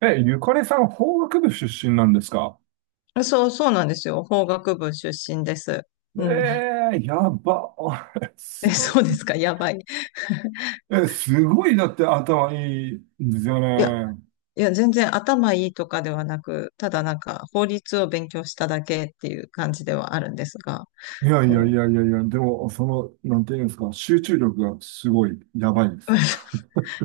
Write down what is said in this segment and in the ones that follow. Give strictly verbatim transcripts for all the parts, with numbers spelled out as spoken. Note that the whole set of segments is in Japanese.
え、ゆかりさん、法学部出身なんですか？そう、そうなんですよ。法学部出身です。えうん。えー、やば。え、すそうですか。やばい。え、すごい、だって頭いいんですよいや、ね。いや、全然頭いいとかではなく、ただなんか法律を勉強しただけっていう感じではあるんですが、いやいやいそう。やいやいや、でも、その、なんていうんですか、集中力がすごい、やばいですよ。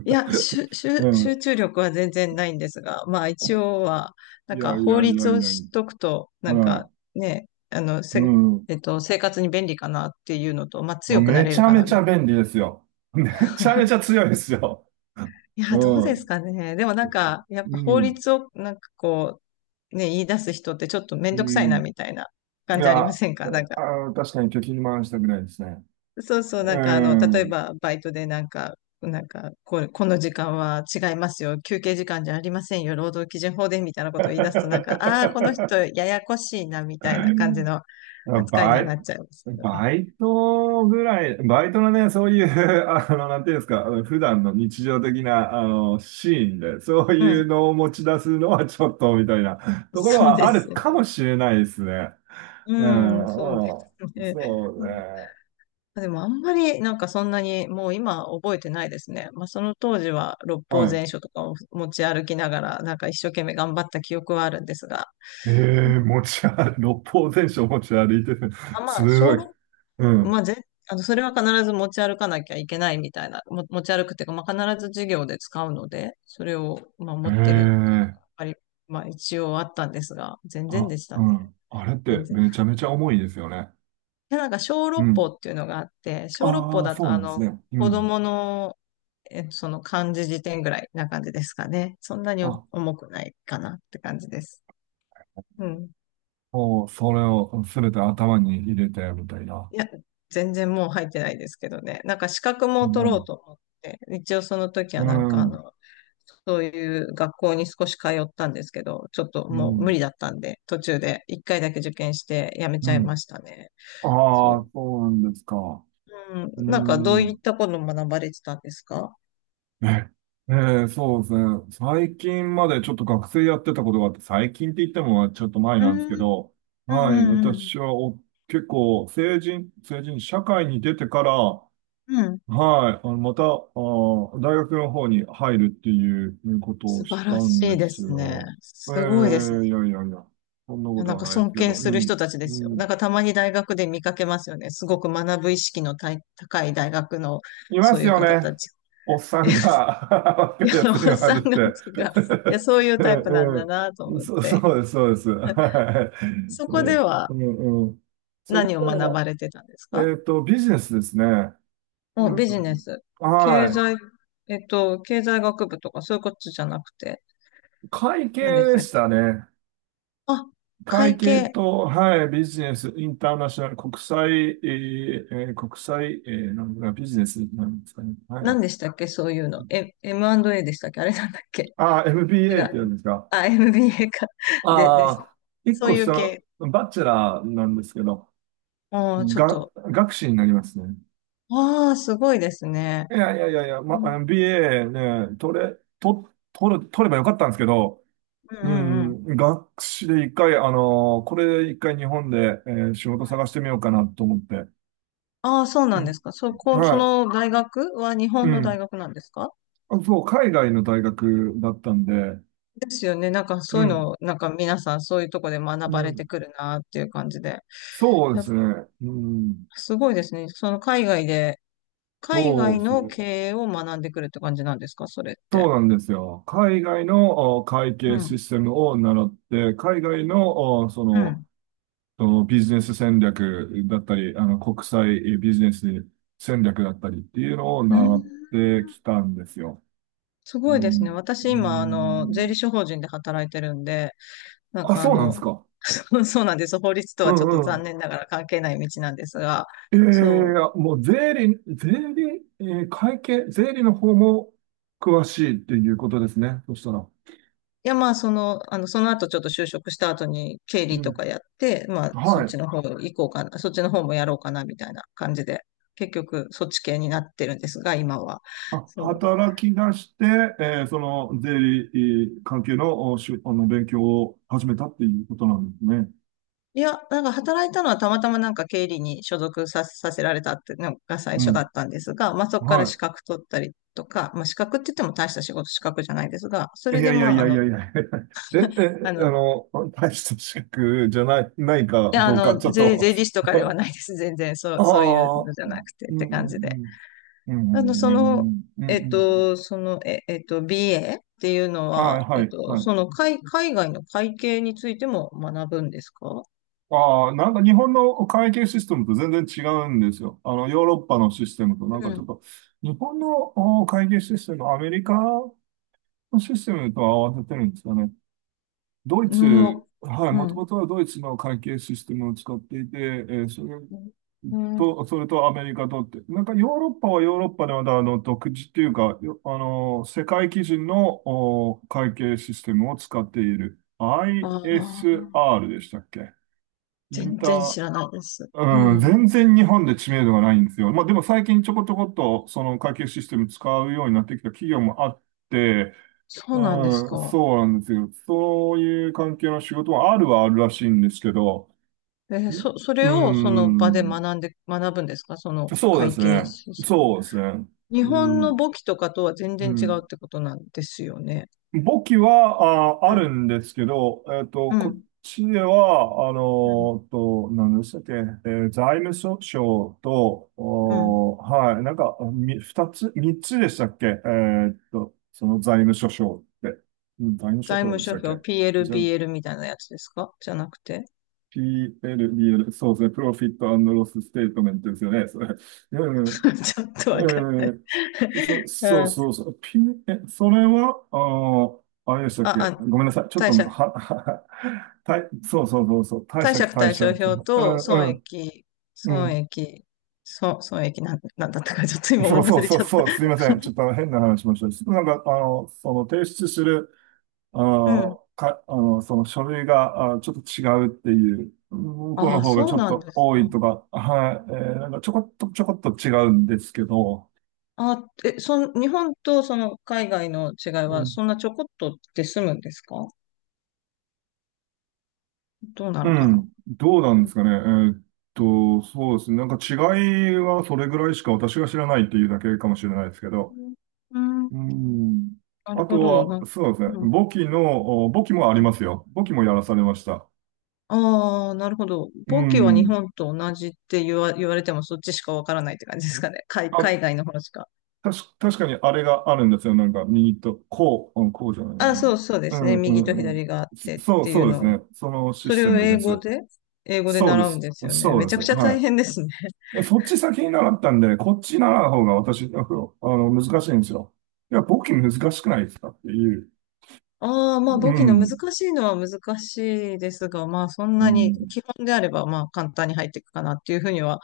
いや、集ゅし ゅう集ん。中力は全然ないんですが、まあ一応は、ないんやかい法やいや律いをやい知っとや。くと、なんはかね、あの、い。うせ、ん。えっと、生活に便利かなっていうのと、まあ強くなめれちるゃかめな、ちみゃた便利ですよ。めいちゃめちな。ゃ強いですよ。いや、どううですん。かね。でもなんか、やっうぱ法ん。律をなんかこう、ね、言い出す人ってちょっとめんうどくさいん。なみたいない感じありや、まあ、せんかなんか、確かに貯金回したくないですね。そうそう、なうんかあの、例えん。ばバイトでなんか、なんかこれ、この時間は違いますよ。休憩時間じゃありませんよ。労働基準法でみたいなこ とを言い出すとなんか、ああ、この人あややこしいなみたいな感じの扱いにバはなイ、っちゃいますけどね。バイトぐらい、バイトのね、そういう、あの、なんていうんですか、あの普段の日常的な、あの、シーンで、そうういうん。のを持ち出すのはちょっと、みたいなところそうはであするよかもね。しれないですね。うん、うん、そうですうん、ね。そうね。でもあんまりなんかそんなにもう今覚えてないですね。まあその当時は六は法い。全書とかを持ち歩きながらなんか一生懸命頑張った記憶はあるんですが、えうんえ、持ち歩、六法全書持ち歩いてる？あ、ますあご小い。六う法、まん。あぜ、あのそれは必ず持ち歩かなきゃいけないみたいな、も持ち歩くっていうか、まあ必ず授業で使うので、それをまあえ持ってるっていうのえ、がやっぱり、まあ一応あったんですが、全然あ、でしたうね。ん。あれっ全て然。めちゃめちゃ重いですよね。で、なんか小う六法ん。っていうのがあって、小六法ああ、だそとうあなんですの、ね。う子ん。供の、えっと、その漢字辞典ぐらいな感じですかね。そんなにあ、重くないかなって感じです。うん。もう、それをすべて頭に入れて、みたいな。いや、全然もう入ってないですけどね。なんか資格うも取ろうん。と思って、一応その時はうなんかあん。の、そういう学校に少し通ったんですけど、ちょっとうもう無ん。理だったんで、途中で一回だけ受験してやめうちゃいん。ましたね。あそあ、う。そうなんですか？うん。うなんかどういっん。たことを学ばれてたんですか？え、えーそうですね。最近までちょっと学生やってたことがあって、最近って言ってもちょっと前うなんですけん。ど、うはい、んうんうん。私はお、結構、成人、成人、社会に出てから、うん。はい。あの、また、あー、大学の方に入るっていうことを素し晴たらんしいでですすね。よ。えすごいですね。えいやいやいや。そんないこやとなんはかないで尊すけ敬ど。すうる人ん。たちでうすよ。なん。んかたまに大学で見かけますよね。すごく学ぶ意識のたい高い大学のいまそうすいうよ方ね。たち。おっさんが 若いや山つに本はさるんっが、て。がいや、そうい うタイプなんだえなとえええ思っそ、て。そうです、そうです。はそい。えこでえはうんうん。そこ何を学ばれてたんですでは、か？えっと、ビジネスですね。もううビジネん。ス。経は済、えっと、経済学部とかそういうことじゃなくて、い。会計何でしでたっしけ？たね。あ、会会計計。と、はい、ビジネス、インターナショナル、国際、えーえー国際、えーなんだ、ビジネスなんですかね。は何でい。したっけそういうの。え、エムアンドエー でしたっけ、あれなんだっけ？ ああ、違 エムビーエー って言うんう。ですか？あ、エムビーエー か。で、であす。あ、一そう個いう下の、系。バチェラーなんですけど、ああ、ちょっが、と。学士になりますね。ああ、すごいですね。いやいやいやいや、うま、ん エムビーエー ね、取れ、と、取る、取ればよかったんですけど、うんううん。うん。ん、学士で一回、あのーこれ一回日本で、えー仕事探してみようかなと思って。ああ、そうなうんでん、すか。そこ、そはのい。大学は日う本の大ん。学なんですか？あそう、海外の大学だったんで、ですよね。なんかうそういうのん、を、なんか皆さんそういうとこで学うばれん。てくるなっていう感じで。そうやでっぱすね。うん、すごいですね。その海外で、海そう外ですのね。経営を学んでくるって感じなんですかそれっそうて？なんですよ。海外のお会う計シん。ステムを習って、海外の、おそうの、ん。おビジネス戦略だったり、あの、国際ビジネス戦略だったりっていうのをう習ん、ってきたんですよ。すうごいですね。ん、私う今、あの、税ん、理士法人で働いてるんで、なんあ、かあそうなんでの、すか？そうそうなんです。法律とうはちょっとんう残ん。念ながら関係ない道なんですが、ええそう。もう税理、税理、えー会計、税理の方も詳しいっていうことですね。そしたら。いや、まあ、その、あの、その後ちょっと就職した後に経う理とん。かやって、まあ、そっはちい。の方行こうかな、そっちの方もやろうかな、みたいな感じで、結局、そっち系になってるんですが、今は。あ、そう。働き出して、えーその税理えー関係の、おしゅ、あの、勉強を始めたっていうことなんですね。いや、なんか働いたのはたまたまなんか経理に所属さ、させられたっていうのが最う初だん。ったんですが、まあそこから資は格取ったりとか、まあ資格って言っても大した仕事資格じゃないですが、そい。いれやでいやまいああやいの、やいや え、あえ、の、あいの、大した資格じゃない、ないかや、あどうか、の、ちょっ税、と 税理士とかではないです。全然、そう、あそういうのあ、じゃうなんくてうって感じで。んうん。うんうあの、んそうの、んうんうえんっうんと、その、え、えっと、ビーエー っていうのはい、は、えはっい、と、はい。その海、海外の会計についても学ぶんですか？ああ、なんか日本の会計システムと全然違うんですよ。あの、ヨーロッパのシステムと、うなんかちん。ょっと、日本のお会計システム、アメリカのシステムと合わせてるんですよね。ドイうん、ツ、もはい、う、もうとん。もとはドイツの会計システムを使っていて、えーそれうん。あと、それとアメリカとって、なんかヨーロッパはヨーロッパでまだあの、独自っていうか、よあの、世界基準のお会計システムを使っている。あ。アイエスアール でしたっけ？イン全タ然ー知らないです。ううん、ん。全然日本で知名度がないんですよ。まあでも最近ちょこちょこっとその会計システム使うようになってきた企業もあって、そうなんですうん、か。そうなんですよ。そういう関係の仕事はあるはあるらしいんですけど、えーんそ、そうれをその場でん、学んで、学ぶんですかそのそうで会す計ね。システム？そうですね。日本うのん、簿記とかとは全う然違うん。ってことなんですよね。簿記は、あ、うあるん。んですけど、えっと、うこっん。ちでは、あうん。の、と、何でしたっけ、えー財務諸省と、うんおーはい、なんか、み、二つ、三つでしたっけ？えっと、その財務諸省って、うん財務諸財省務でし諸たっけ？表 ピーエル、じゃ、ビーエル みたいなやつですか、じゃなくて。ピーエル、ビーエル、そうですね、プロフィットロスステートメントですよね、それ。うんちょっとわかんない。ええそ、そううん。そうそう。ピン、え、それは、あー、あれでしたっあ、け？あ、ごめんなさい。ちょっと、貸借、は、は、たい、そうそうそうそう。貸貸借借対対借。照表うん、とう損ん、益、う損ん。益、損、損益なん、なんだったか、ちょっと今そもううそ忘うれそう、ちゃった。そう、すいません。ちょっと変な話しました。なんか、あの、その提出する、あうん。の、か、あの、その書類が、あ、ちょっと違うっていう、向こうあのあ、方がそちうょっなんとです多いか。とか、はい、えーなんかちょこっと、ちょこっと違うんですけど、あえ、そん、日本とその海外の違いは、そんなちょこっとで済むんですか？どうなうのかな？ん、どうなんでうすかね。えーっと、そうですね。なんか違いはそれぐらいしか私が知らないっていうだけかもしれないですけど。ん、うん、うん。なるあほとど。は、な、そうですね。うん、簿記の、お簿記もありますよ。簿記もやらされました。ああー、なるほど。う簿記は日ん。本と同じって言わ、言われても、そっちしかわからないって感じですかね。海、海あ、外の方しか。たし、確かにあれがあるんですよ。なんか右と、こう、うん、こうじゃないな。あ、うそうそうですんね。う右とんうん。左があっそてっそう、ていそううですのね。を。そのシそスれテをム英です。語で、英語でそうで習うんす。ですよね。そうめでちゃす。くちゃは大い。変ですね。そっち先に習ったんでね、こっち習う方が私、あの、難しいんですよ。いや、簿記難しくないですかっていう。ああ、まあう簿記の難ん。しいのは難しいですが、まあそんうなにん。基本であればまあ簡単に入っていくかなっていうふうには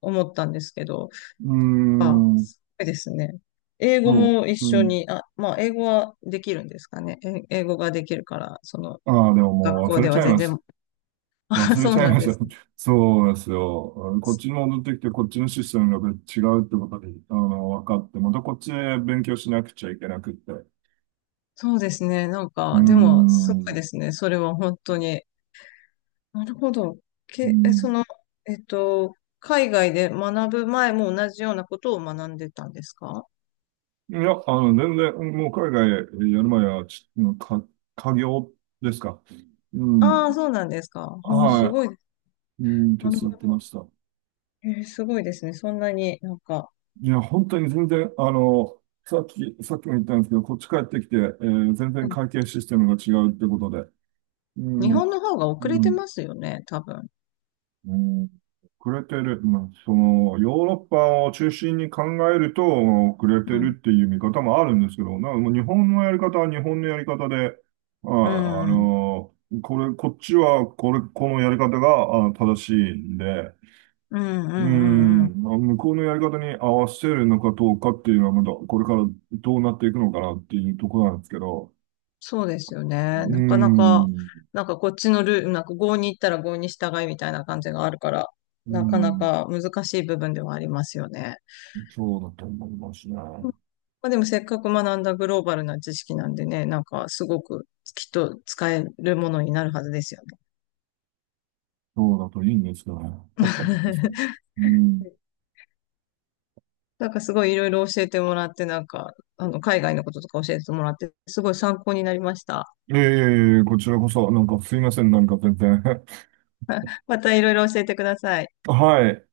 思ったんですけど、うーああ、ん。すごいですね。英語そも一う。う緒ん。に、あ、まあ英語はできるんですかね。え英語ができるから、そのああ、でも学もう校忘れでちはゃい全まし然、た。あ忘れそうちゃいなんましでた。す。そうですよ。こっちに戻ってきて、こっちのシステムが違うってことで、あの、分かって、またこっちで勉強しなくちゃいけなくって。うそうですね。なんーか、でもすごいん。ですね。それは本当に。なるほど。うけ、え、そんの、えっと、海外で学ぶ前も同じようなことを学んでたんですか？いや、あの、全然、もう海外やる前は、ち、か、家業ですか？うああ、ん。そうなんですか。うん、すはごい。い。うん、手なるほ伝ってまど。した。えーすごいですね。そんなになんか、いや、本当に全然、あの、さっき、さっきも言ったんですけど、こっち帰ってきて、えー全う然ん会計システムが違うってことで、うん、日も本の方がう、遅れうてん、ますよね、多分。うんくれてる、まあ、その、ヨーロッパを中心に考えると、くれてうん。るっていう見方もあるんですけど、なんかもう日本のやり方は日本のやり方で、あ、うあん。の、これ、こっちは、これ、このやり方が、あ、正しいんで、うん、ううん、うん、うん。ん、まあ向こうのやり方に合わせるのかどうかっていうのは、まだこれからどうなっていくのかなっていうところなんですけど、そうですよね。うなかなか、ん、なんかこっちのルール、なんか郷に行ったら郷に従いみたいな感じがあるから、うなかなん、か難しい部分ではありますよね。そうだと思いますね。うん、まあ、でもせっかく学んだグローバルな知識なんでね、なんかすごくきっと使えるものになるはずですよね。そうだといいんですけどね。うんなんかすごいいろいろ教えてもらって、なんか、あの、海外のこととか教えてもらって、すごい参考になりました。いえいえいえ、こちらこそ、なんかすいません、なんか全然。またいろいろ教えてください。はい。